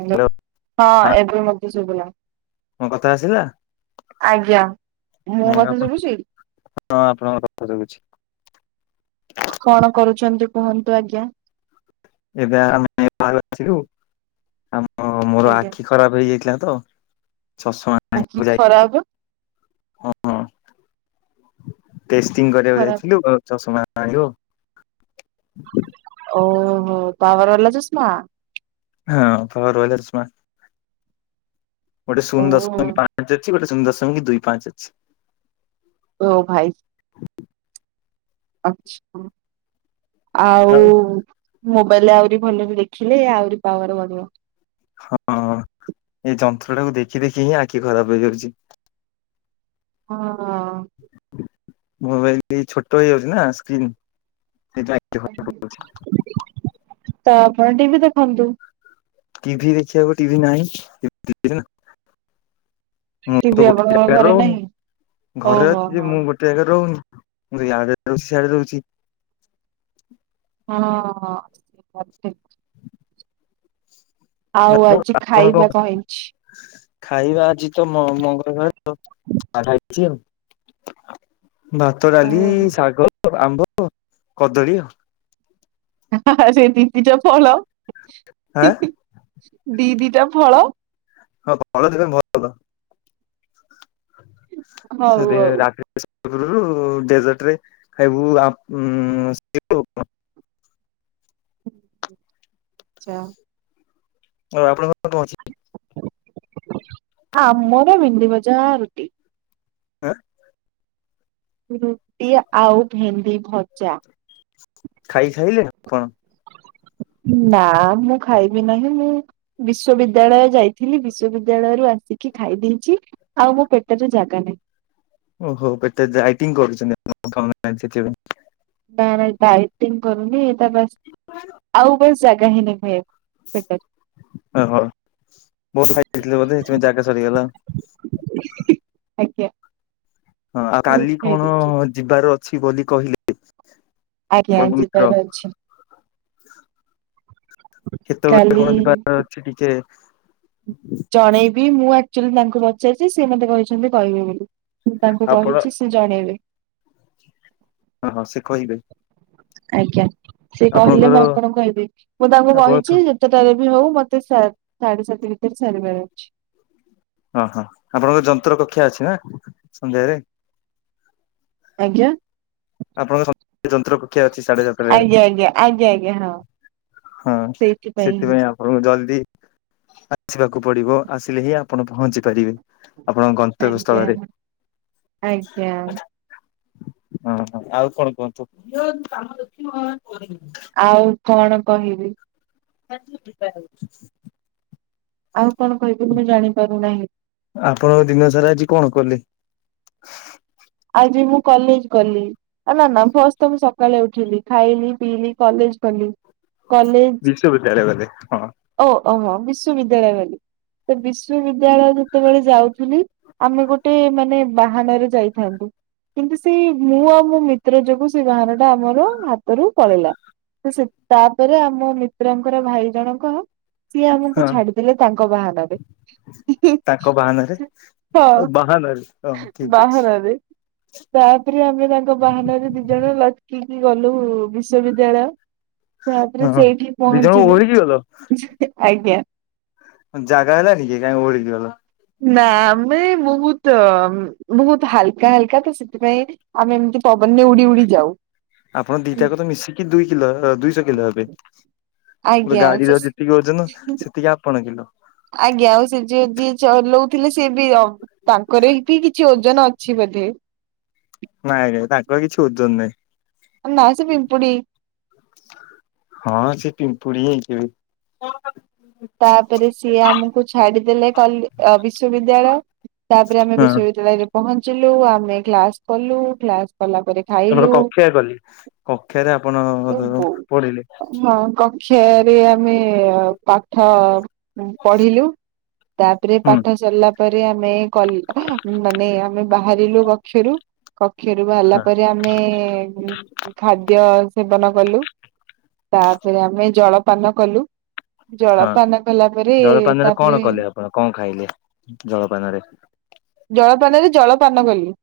Hello hello ହଁ ଏବେ ମତେ ଶୁଭିଲା। ମୋ କଥା ଆସିଲା। ଆଜ୍ଞା ମୁଁ ହୁଁ କଥା ଆପଣ ଶୁଭୁଛି। ହଁ ଆପଣଙ୍କ କଥା ଶୁଭୁଛି। କଣ କରୁଛନ୍ତି କୁହନ୍ତୁ ଆଜ୍ଞା। ଏବେ ଆମେ ବାହାରୁ ଆସିଲୁ ଆମ ମୋର ଆଜ୍ଞା। ଆଖି। ଖରାପ ହେଇଯାଇଥିଲା ତ ଚଷମା ଆଖି ଆଣିବାକୁ ଯାଇଥିଲୁ। ଖରାପ ହ ହଁ ଟେଷ୍ଟିଂ କରିବାକୁ ଖରାପ। ଯାଇଥିଲୁ ଆଉ। ଚଷମା ଆଣିଲୁ। ଓହୋ ପାୱାର ବାଲା ଚଷମା। ହଁ ପାୱାର ବାଲା ଚଷମା। ଗୋଟେ ଶୂନ ଓହୋ। ଦଶମିକ ପାଞ୍ଚ ଅଛି ଗୋଟେ ଶୂନ ଦଶମିକ କି ଦୁଇ ପାଞ୍ଚ ଅଛି। ଓ ଭାଇ। ଆଛା ଆଉ। ମୋବାଇଲରେ ଆହୁରି ଭଲରେ ଦେଖିଲେ ଆହୁରି ପାୱାର ବଢିବ। ହଁ ଏଇ ଯନ୍ତ୍ର ଟାକୁ ଦେଖି ଦେଖି ହିଁ ଆଖି ଖରାପ ହେଇଯାଉଛି। ହଁ। ମୋବାଇଲ ଛୋଟ ହେଇଯାଉଛି ନା ସ୍କ୍ରିନ। ତ ଆପଣ ଟିଭି ଦେଖନ୍ତୁ। ଟିଭି ଦେଖିବାକୁ ଟିଭି ନାହିଁ। ମୁଁ ଟିଭି ତ ଗୋଟେ ଆପଣଙ୍କ ଜାଗାରେ ଘରେ ରହୁନି ନାହିଁ? ଘରେ ଓହୋ ଅଛି ଯେ ହୋ ମୁଁ ଗୋଟେ ମୁଁ ତ ଏଵେ ରହୁନି, ମୁଁ ଇଆଡ଼େ ରହୁଛି ସିଆଡେ ରହୁଛି। ହଁ-ଅ ସଠିକ। ଆଉ ଆଜି ଆପଣଙ୍କ ଖାଇବା କଣ ହେଇଛି? ଖାଇବା ଆଜି ତ ମ ମଙ୍ଗଳବାର ଆଉ ଖାଇଛି ଆଉ ଭାତ, ଡାଲି, ଶାଗ, ଆମ୍ବ, କଦଳୀ ହା-ହା-ହା ସେ ଦି ଦିଟା ଫଳ ଆଁ ଦି ଦିଟା ଫଳ ହଁ ଫଳ ଦିଟା ଧ ହଉ ସେଦି ହଉ ରାତି ରୁ ଡେଜର୍ଟ ରେ ଖାଇବୁୁ [inaudible] ଆଛା। ଆଉ ଆପଣଙ୍କଣ ପହଞ୍ଚି? ହଁ ଆମର ଭେଣ୍ଡି ମଜା ରୁଟି ଏଁ ରୁଟି ଆଉ ଭେଣ୍ଡି ଭଜା। ଖାଇସାରିଲେଣି ଆପଣ? ନାଆ ମୁଁ ଖାଇବି ନାହିଁ ମୁଁ ବିଶ୍ଵବିଦ୍ୟାଳୟ ଯାଇଥିଲି ବିଶ୍ଵବିଦ୍ୟାଳୟରୁୁ ଆସିକି ଖାଇ ଦେଇେଛି। ଆଉ ମୋ ପେଟରେ ଜାଗା ନାହିଁ। ଓହୋ ଏତେ ଡାଇଟିଙ୍ଗ କରୁଛନ୍ତି ଖାଉ ନାହାନ୍ତି ଥିବ ନା ନା ଡାଇଟିଙ୍ଗ କରୁନି ଏଇଟା ବାସ୍, ଆଉ ବସ୍ ଜାଗା ହିଁନି ଖାଇବା ପାଇଁ ଓହୋ, ବହୁତ ଖାଇାଦେଇଥିଲେ ବୋଧେ ସେଥିପାଇଁ ଜାଗା ସରିଗଲା। ଆଜ୍ଞା। ହଁ ଆଉ ମୁଁ କାଲି ଖାଇ କଣ ଦେଇଛି ଅ ଯିବାର ଅଛି ବୋଲି କହିଲେ? ଆଜ୍ଞା ଆପଣଙ୍କ ମିତ୍ର ଯିବାର ଅଛି। କେତେବେଳେ କାଲି କଣ ଯିବାର ଅଛି ଟିକେ ଜଣେଇବି ମୁଁ ଆକ୍ଚଲି ତାଙ୍କୁ ପଚାଇଛି, ସେ ମତେ କହିଛନ୍ତି କହିବେ ବୋଲି ମୁଁ ତାଙ୍କୁ ଆପଣ କହିଛି ସି ଜଣେଇବି। ହଁ, ହଁ, ସେ କହିବେ। ଆଜ୍ଞା ସେ କହିଲେ ଆପଣଙ୍କର ମୁଁ ଆପଣ କହିବି? ମୁଁ ତାଙ୍କୁ ଆପଣଙ୍କ କହିଛି। ତେଟାରେ ବି ହଉ ମତେ ସା ସାଢେ ସାତ ଭିତରେ ସାରିବାର ଅଛି। ଅଁ ହ ଆପଣଙ୍କ ଯନ୍ତ୍ର କକ୍ଷା ଅଛି ନା ସନ୍ଧ୍ୟାରେ। ଆଜ୍ଞା। ଆପଣଙ୍କ [inaudible] ଯନ୍ତ୍ର କକ୍ଷା ଅଛି ସାଢେ ସାତଟାରେ। ଆଜ୍ଞା ଆଜ୍ଞା, ଆଜ୍ଞା, ହଁ। ହଁ ସେଇଥିପାଇଁ ସେଥିପାଇଁ ଆପ୍ ଓ ଜଲ୍ଦି ଆଛିବାକୁ ପଡିବ ଆସିଲେ ହିଁ ଆପଣ ପହଞ୍ଚି ପାରିବେ। ଆପଣଙ୍କ ଗନ୍ତବ୍ୟ ଆଜ୍ଞା ସ୍ଥଳରେ। ଆଜ୍ଞା ହଁ, ହ ଆଉ କଣ କୁହନ୍ତୁ? ଆଉ କଣ କହିବି। [unintelligible] ବିବା [unintelligible] ଆଉ କଣ କହିବି ମୁଁ ଜାଣିପାରୁନାହିଁ। ଆପଣଙ୍କ ଦିନ ସାରା ଆଜି କଣ କଲେ? ଆଜି ମୁଁ, କଲେଜ ଗଲି। ହେଲେ ନା ଫଷ୍ଟ ତ ମୁଁ ସକାଳେ ଉଠିଲି। ଖାଇଲିି, ପିଇଲିି କଲେଜ ଗଲି। କଲେଜ ବିଶ୍ୱ ବିଦ୍ୟାଳୟ ଗଲେ ହଁ। ଓ ଓହ! ବିଶ୍ୱବିଦ୍ୟାଳୟ ଗଲି ତ ବିଶ୍ୱବିଦ୍ୟାଳୟ ଯେତେବେଳେ ଯାଉଥିଲି, ଆମେ ଗୋଟେ ମାନେ ବାହାନରେ ଯାଇ ଥାନ୍ତୁ କିନ୍ତୁ ସେଇ ମୁଁ ଆଉ ମୋ ମିତ୍ର, ଯୋଗୁ ସେ ବାହାର ଟା ଆମର ହାତରୁ ପଳେଇିଲା। ସେ ତାପରେ ଆମ ମିତ୍ରଙ୍କର ଭାଇ ଜଣଙ୍କ ସିଏ ହଁ ଆମକୁ ଛାଡିଦେଲେ ତାଙ୍କ ବାହାନାରେ। ତାଙ୍କ ବାହାନାରେ, ହଁ ବାହାନାରେ ହଁ ଠିକ ଅଛି। ବାହାନାରେ ତାପରେ ଆମେ ତାଙ୍କ ବାହାନାରେ ଦି ଜଣ ଲକ୍କି ଗଲୁ ବିଶ୍ଵବିଦ୍ୟାଳୟ ତା ପରେ ହଁ। ସେଇଠି ଦି ଜଣ ପହଞ୍ଚିଲୁ। ଓହଳିକି ଗଲ ହେ ଆଜ୍ଞା। ଜାଗା ହେଲାନି କି କାଇଁ ଓହଳିକି ଗଲ? ନା ଆମେ ବହୁତ ବହୁତ ହାଲକା, ହାଲକା ତ ସେଥିପାଇଁ ଆମେ ଏମିତି ପବନରେ ଉଡି ଉଡି ଯାଉ। ଆପଣ ଦିଟା ଯାକ ମିଶିକି ଦୁଇ କିଲୋ ଦୁଇଶହ କିଲୋ ହେବେ। ଫୁଣି ଆଜ୍ଞା ସେ ଗାଡିର ଯେତିକି ଓଜନ, ସେତିକି ଆପଣ କିଲ। ଆଜ୍ଞା ଆଉ ସେଏ ଯିଏ ଯିଏ ଚଲଉ ଥିଲେ ସେ ବି ଆଉ ତାଙ୍କର ବି କିଛି ଓଜନ ଅଛି ବୋଧେ? ନାଁଇ ନାଁଇ ତାଙ୍କର କିଛି ଓଜନ ନାଁଇ। ନା ସେ ପିମ୍ପୁଡ଼ି। ହଁ ସେ ପିମ୍ପୁଡି ହେଇଥିବେ। ତାପରେ ସିଏ ଆମକୁ ଛାଡିଦେଲେ କଲ ବିଶ୍ଵବିଦ୍ୟାଳୟ ତାପରେ ଆମେ ହଁ ବିଶ୍ୱବିଦ୍ୟାଳୟରେ ପହଞ୍ଚିଲୁ। ଆମେ କ୍ଲାସ କଲୁ କ୍ଳାସ କଲା ପରେ ତାପର ଖାଇଲୁ କକ୍ଷିଆ କଲି। କକ୍ଷିୟରେ ଆପଣ ପଢିଲେ। ହଁ କକ୍ଷିଆରେ ଆମେ ଠ ପଢିଲୁ ତାପରେ ହୁଁ ପାଠ ସରିଲା ତାପରେ ଆମେ କଲୁ, ମାନେ ଆମେ ବାହାରିଲୁ କକ୍ଷରୁ କକ୍ଷରୁ ବାହାରିଲା ହଁ ପରେ ଆମେ ଖାଦ୍ୟ ସେବନ କଲୁ, ତାପରେ ଆମେ ଜଳପାନ କଲୁ। ହଁ। ଜଳପାନ କଲା ପରେ ଜଳପାନରେ କଣ ତାପରେ କଲେ କଣ ଖାଇଲେ ଜଳପାନରେ? ଜଳପାନରେ ଜଳପାନ କଲି।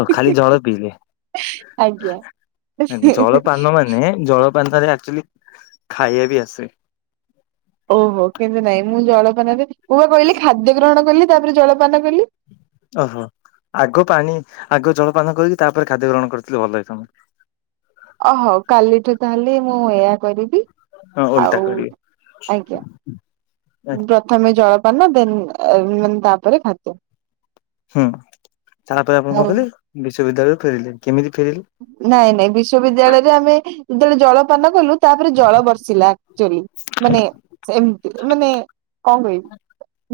ଓ ଖାଲି ଜଳ ପିଇଲେ? ଆଜ୍ଞା ଜଳପାନ ମାନେ ଜଳପାନରେ ଅଚ୍ୟୁଲି ଖାଇବା ବି ଆସେ। ଓହୋ କିନ୍ତୁ ନାଇଁ। ମୁଁ ଜଳପାନରେ ମୁଁ ବା କହିଲି, ଖାଦ୍ୟ ଗ୍ରହଣ କଲି ତାପରେ ଜଳପାନ କଲି। ଓ ହୋ ଆଗ ପାଣି ଆଗ ଜଳପାନ କରିକି ତାପରେ ଖାଦ୍ୟ ଗ୍ରହଣ କରିଥିଲେଭଲ ହେଇଥାନ୍ତି। ଅ ହଉ କାଲିଠୁ ତାହେଲେ ମୁଁ ଏଆ କରିବି। ହଁ ଓଲଟା ଆଉ କରିବେ। ଆଜ୍ଞା। ପ୍ରଥମେ ଜଳପାନ ଦେନ୍ ମେ ତାପରେ ଖାଦ୍ୟ। ହୁଁ ତାପରେ ଆପଣ କଣ ହଉ କହିଲେ [unintelligible] ବିଶ୍ୱବିଦ୍ୟାଳୟରୁ ଫେରିଲେ କେମିତି ଫେରିଲେ? ନାଇଁ ନାଇଁ ବିଶ୍ଵବିଦ୍ୟାଳୟରେ ଆମେ ଯେତେବେଳେ ଜଳପାନ କଲୁ ତାପରେ ଜଳ ବର୍ଷିଲା ଆଚ୍ୟୁଲି ମାନେ ସେମିତି ମାନେ କଁ କହିବି,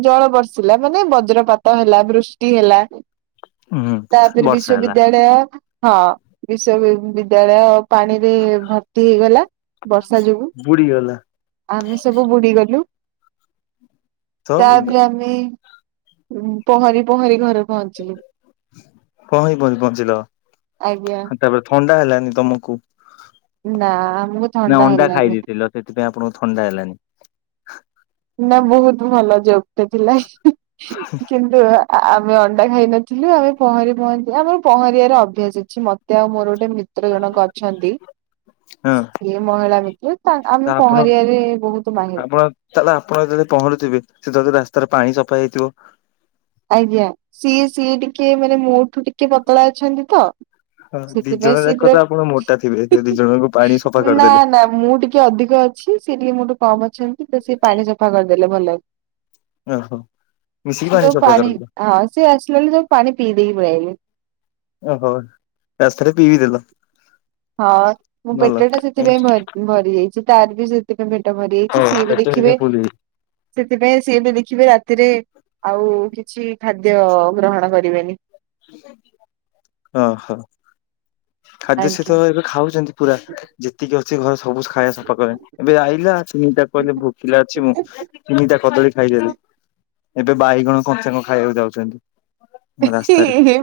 ଜଳ ବର୍ଷିଲା ମାନେ ବଜ୍ରପାତ ହେଲା ବୃଷ୍ଟି ହେଲା। ହୁଁ ତାପରେ ବର୍ଷା ହେଲା। ବିଶ୍ଵବିଦ୍ୟାଳୟ ହଁ ବିଶ୍ଵ ବି ବିଦ୍ୟାଳୟ ପାଣି ରେ ଭର୍ତ୍ତି ହେଇଗଲା ବର୍ଷା ଯୋଗୁ। ବୁଡିଗଲା ଆମେ ସବୁ ବୁଡିଗଲୁ, ତ ତାପରେ ଆମେ ପହଁରି ପହଁରି ଘରେ ପହଞ୍ଚିଲୁ। ପହଁରି ପହଁରି ପହଞ୍ଚିଲ, ଆଜ୍ଞା ତାପରେ ଥଣ୍ଡା ହେଲାନି ତମକୁ? ନା ଆମକୁ ନା ଥଣ୍ଡା ଅଣ୍ଡା ଖାଇ ହେଲାନି। ଦେଇଥିଲ ସେଥିପାଇଁ ଆପଣଙ୍କୁ ଥଣ୍ଡା ହେଲାନି। ନା ବୋହୁତ ଭଲ ଜୋକ୍ ଟେ ଥିଲା ହି କିନ୍ତୁ ଆମେ ଅଣ୍ଡା ଖାଇନଥିଲୁ ଆମେ ପହଁରି ପହଁରି ଆମର ପହଁରିବାର ଅଭ୍ୟାସ ଅଛି, ମତେ ଆଉ ମୋର ଗୋଟେ ମି ତ୍ର ଜଣକ ଅଛନ୍ତି ହଁ ସିଏ ମହିଳା ମିିତ, ତା ତ ଆମେ ଆପଣ ପହଁରି ବାରେ ବୋହୁତ ମାହିରି। ଆପଣ ତାହେଲେ ଆପଣ ଯେତେ ପହଁରୁଥିବେ, ସେତେଳେ ତ ରାସ୍ତାରେ ପାଣି ସଫା ହେଇଥିବ? ଆଜ୍ଞା, ସିଏ ସିଏ ଟିକେ ମାନେ ମୋ ଠୁ ଟିକେ ପତଳା ଅଛନ୍ତି ତ ଦି ଜଣ ସେଥିପାଇଁ ସିଏ ଯାକ ପୁରା ତ ଆପଣ ମୋଟା ଥିବେ ସେ ଦି ଜଣଙ୍କୁ ପାଣି ସଫା ହୁ-ହୁ ନାଁ କରିଦେଲେ ନାଁ ମୁଁ ଟି କେ ଅଧିକ ଅଛି ସିଏ ଟିକେ ମୋ ଠୁ କମ୍ ଅଛନ୍ତି ତ ସିଏ ପାଣି ସଫା କରିଦେଲେ ଭଲକି। ଓହୋ ମିଶିକି ପାଣି ସଫା କରୁଚ? ହଁ ସିଏ ଆସିଲା ବୋଲି ସବୁ ପାଣି ପିଇ ଦେଇକି ପଳିଆଇଲି। ଓହୋ ରାସ୍ତାରେ ପି ବି ଦେଲ? ହଁ ମୋ ଭଲ ପେଟ ଟା ସେଥିପାଇଁ ଭରି ଯାଇଛି ତାର ବି ସେ ଟିକେ ପେଟ ଭରି ଯାଇଛି, ହଉ ସିଏ ବି ପେଟ ଦେଖିବେ ଫୁଲ ସେଥିପାଇଁ ସିଏ ବି ଦେଖିବେ ରାତିରେ ଆଉ-ଉ କିଛି ଖାଦ୍ୟ-ଅ ଗ୍ରହଣ କରିବେନି। ଓହୋ, ଖାଦ୍ୟ ଆଜ୍ଞା। ସିଏତ ଏବେ ଖାଉଛନ୍ତି ପୁରା। ଯେତିକି ଅଛି ଘରେ ସବୁ ଖାଇଆ ସଫା କରେ, ଏବେ ଆଇିଲା ଚିନିଟା କହିଲେ ଭୋକିଲା ଅଛି ମୁଁ ତିନିଟା କଦଳୀ ଖାଇଦେଲେ, ଏବେ ବାଇଗଣ କଞ୍ଚା କଁ ଖାଇବାକୁ ଯାଉଛନ୍ତି? ଇହି ରାସ୍ତାରେ ହି ହି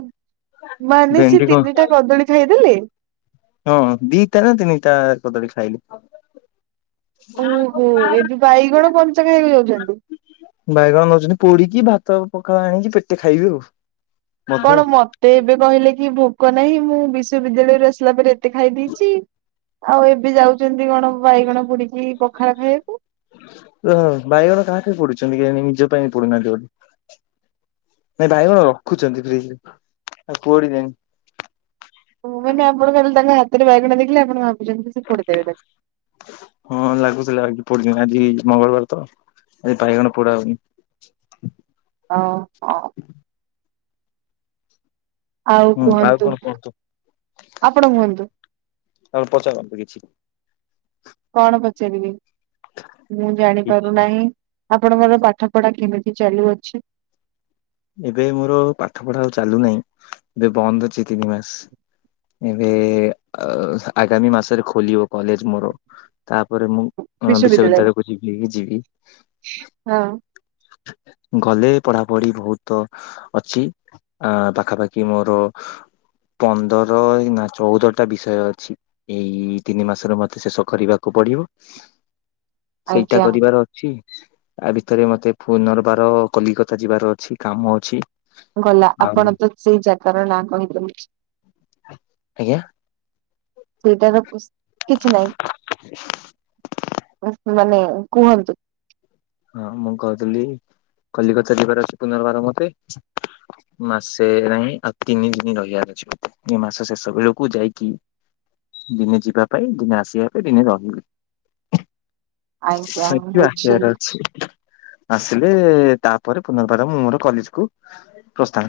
ମାନେ ଭେଣ୍ଡି ସିଏ କଣ ତିନିଟା କଦଳୀ ଖାଇଦେଲେ? ହଁ ଦିଟା ନା ତିନିଟା କଦଳୀ ଖାଇଲେ। ଓହୋ ଏବେ ବାଇଗଣ କଞ୍ଚା ଖାଇଆକୁ ଯାଉଛନ୍ତି? ବାଇଗଣ ନୋଉଛନ୍ତି ପୋଡିକି ଭାତ ପଖାଳ ଆଣିକି ପେଟେ ଖାଇବି ଆଉ। ମଧ୍ୟ କଣ ମତେ ଏବେ କହିଲେ କି ଭୋକ ନାହିଁ ମୁଁ ବିଶ୍ଵବିଦ୍ୟାଳୟରୁ ଆସିଲା ପରେ ଏତେ ଖାଇ ଦେଇଚି। ଆଉ ଏବେ ଯାଉଚନ୍ତି କଣ ବାଇଗଣ ପୋଡିକି ପଖାଳ ଖାୟାକୁ? ତ ବାଇଗଣ କାହା ପାଇଁ ପୋଡିଛନ୍ତି କେୟାଣି କେହିି ନିଜ ପାଇଁ ପୋଡିନାହାନ୍ତି ବୋଧେ? ନାଇଁ ବାଇଗଣ ରଖୁଛନ୍ତି ଫ୍ରିଜରେ ଆଉ କୁଆଡି ଜାଇନି। ହଁ ମାନେ ଆପଣ ଖାଲି ତାଙ୍କ ହାତରେ ବଇଗଣ ଦେଖିଲେ ଆପଣ ଭାବୁଛନ୍ତି କି ସେ ପୋଡି ଦେବେ ତାକୁ? ହଁ ଲାଗୁଥିଲା ଆ ପୋଡିଦେମି ଆଜି ମଙ୍ଗଳବାର ତ ଆଜି ବାଇଗଣ ପୋଢା ହ ଓହୋ। ଆଉ ହୁଁ କୁହନ୍ତୁ, କଣ କୁହନ୍ତୁ ଆପଣ କୁହନ୍ତୁ? ଆଉ ପଚାରନ୍ତୁ କିଛି। କଣ ପଚାରିବି ମୁଁ କିଛି ଜାଣିପାରୁନାହିଁ? ଆପଣଙ୍କର ପାଠ ପଢା କେମିତି ଚାଲୁଅଛି? ଏବେ ମୋର ପାଠ ପଢା ଆଉ ଚାଲୁନାହିଁ, ଏବେ ବନ୍ଦ ଅଛି ତିନି ମାସ। ଏବେ-ଏ ଆ ଆଗାମୀ ମାସରେ ଖୋଲିବ କଲେଜ ମୋର ତାପରେ ମୁଁ ହଁ ବିଶ୍ୱବିଦ୍ୟାଳୟ? ବିଶ୍ୱବିଦ୍ୟାଳୟକୁ ଯିବି ହିଁ ଯିବି। ହଁ ଗଲେ ପଢାପଢି ଭୋଉତ୍ ତ ଅଛି ଆ ପାଖାପାଖି ମୋର ପନ୍ଦର ନା ଚଉଦଟା ବିଷୟ ଅଛି। ଏଇ ତିନି ମାସରେ ମତେ ଶେଷ କରିବାକୁ ପଡିବ। ସେଇଟା ଆଜ୍ଞା କରିବାର ଅଛି। ଆ ଭିତରେ ମତେ ପୁନର୍ବାର କଲିକତା ଯିବାର ଅଛି। କାମ ଅଛି। ଗଲା ଆଉ ଆପଣ ତ ସେଇ ଜାଗାର ନାଁ କହି ଦେଲେ। ଆଜ୍ଞା ସେଇଟାର, କୋସ୍ କିଛି ନାହିଁ। ମାନେ, କୁହନ୍ତୁ। ହଁ ମୁଁ କହୁଥିଲି, କଲିକତା ଯିବାର ଅଛି ପୁନର୍ବାର ମତେ। ମାସେ ନାହିଁ। ଆଉ ତିନି ଦିନ ରହିବାର ଅଛି। ମୋତେ ଏ ମାସ ସେଷବେଳକୁ ଯାଇକି। ଦିନେ ଯିବା ପାଇଁ, ଦିନେ ଆସିବା ପାଇଁ, ଦିନେ ରହିବି। ଆଜ୍ଞା ଆଜି ବୁଝିଲି ଆସିବାର [inaudible] [unintelligible] ଆସିଲେ, ତାପରେ ପୁନର୍ବାର ମୁଁ ମୋର କଲେଜ କୁ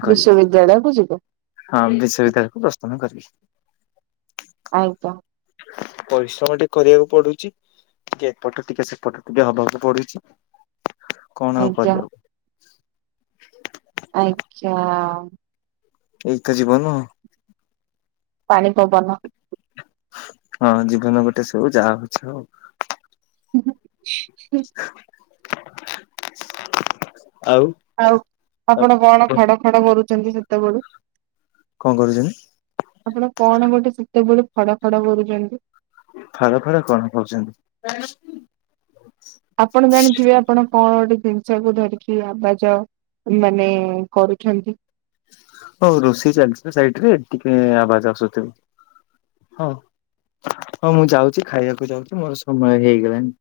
ବିଶ୍ୱବିଦ୍ୟାଳୟ କୁ ଯିବ। ହଁ ବିଶ୍ୱବିଦ୍ୟାଳୟ କୁ ପ୍ରସ୍ତନ କରିବି। ଆଜ୍ଞା! [unintelligible] ପରିଶ୍ରମ ଟିକେ କରିବାକୁ ପଡୁଛି। ଟିକେ ଏପଟ, ଟିକେ ସେପଟ, ଟିକେ ହବାକୁ ପଡୁଛି। କଣ ଆଉ ଆଜ୍ଞା କରିଵା। ଆଚ୍ଛା। ଏଇ ତ ଜୀବନ। ପାଣି ପବନ। ହଁ ଜୀବନ ଗୋଟେ ସବୁ, ଯାହା ହଉଛି ହଉ। ହୁଁ। ଆଉ ଆଉ, ଆପଣ କଣ ଖଡ ଖଡ କରୁଛନ୍ତି? ସେତେବେଳୁ। କଣ କରୁଛନ୍ତି? ଆପଣ କଣ ଗୋଟେ ସେତେବେଳେୁ ଫଡ ଫଡ କରୁଛନ୍ତି? ଫର ଫର କଣ ହଉଛନ୍ତି? ଆପଣ ଜାଣିଥିବେ, ଆପଣ କଣ ଗୋଟେ ଜିନିଷ କୁ ଧରିକି ଆବାଜ ମାନେ, କରୁଛନ୍ତି। ହଉ ରୋଷେଇ ଚାଲିଛି ସାଇଡ ରେ, ଟିକେ ଆବାଜ। ଆସୁଥିବ। ହଁ। ହଁ ମୁଁ ଯାଉଛି ଖାଇବାକୁ ଯାଉଛି। ମୋର ସମୟ ହେଇଗଲାଣି।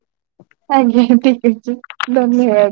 ଆଜ୍ଞା। ଠିକ୍ ଅଛି ଧନ୍ୟବାଦ।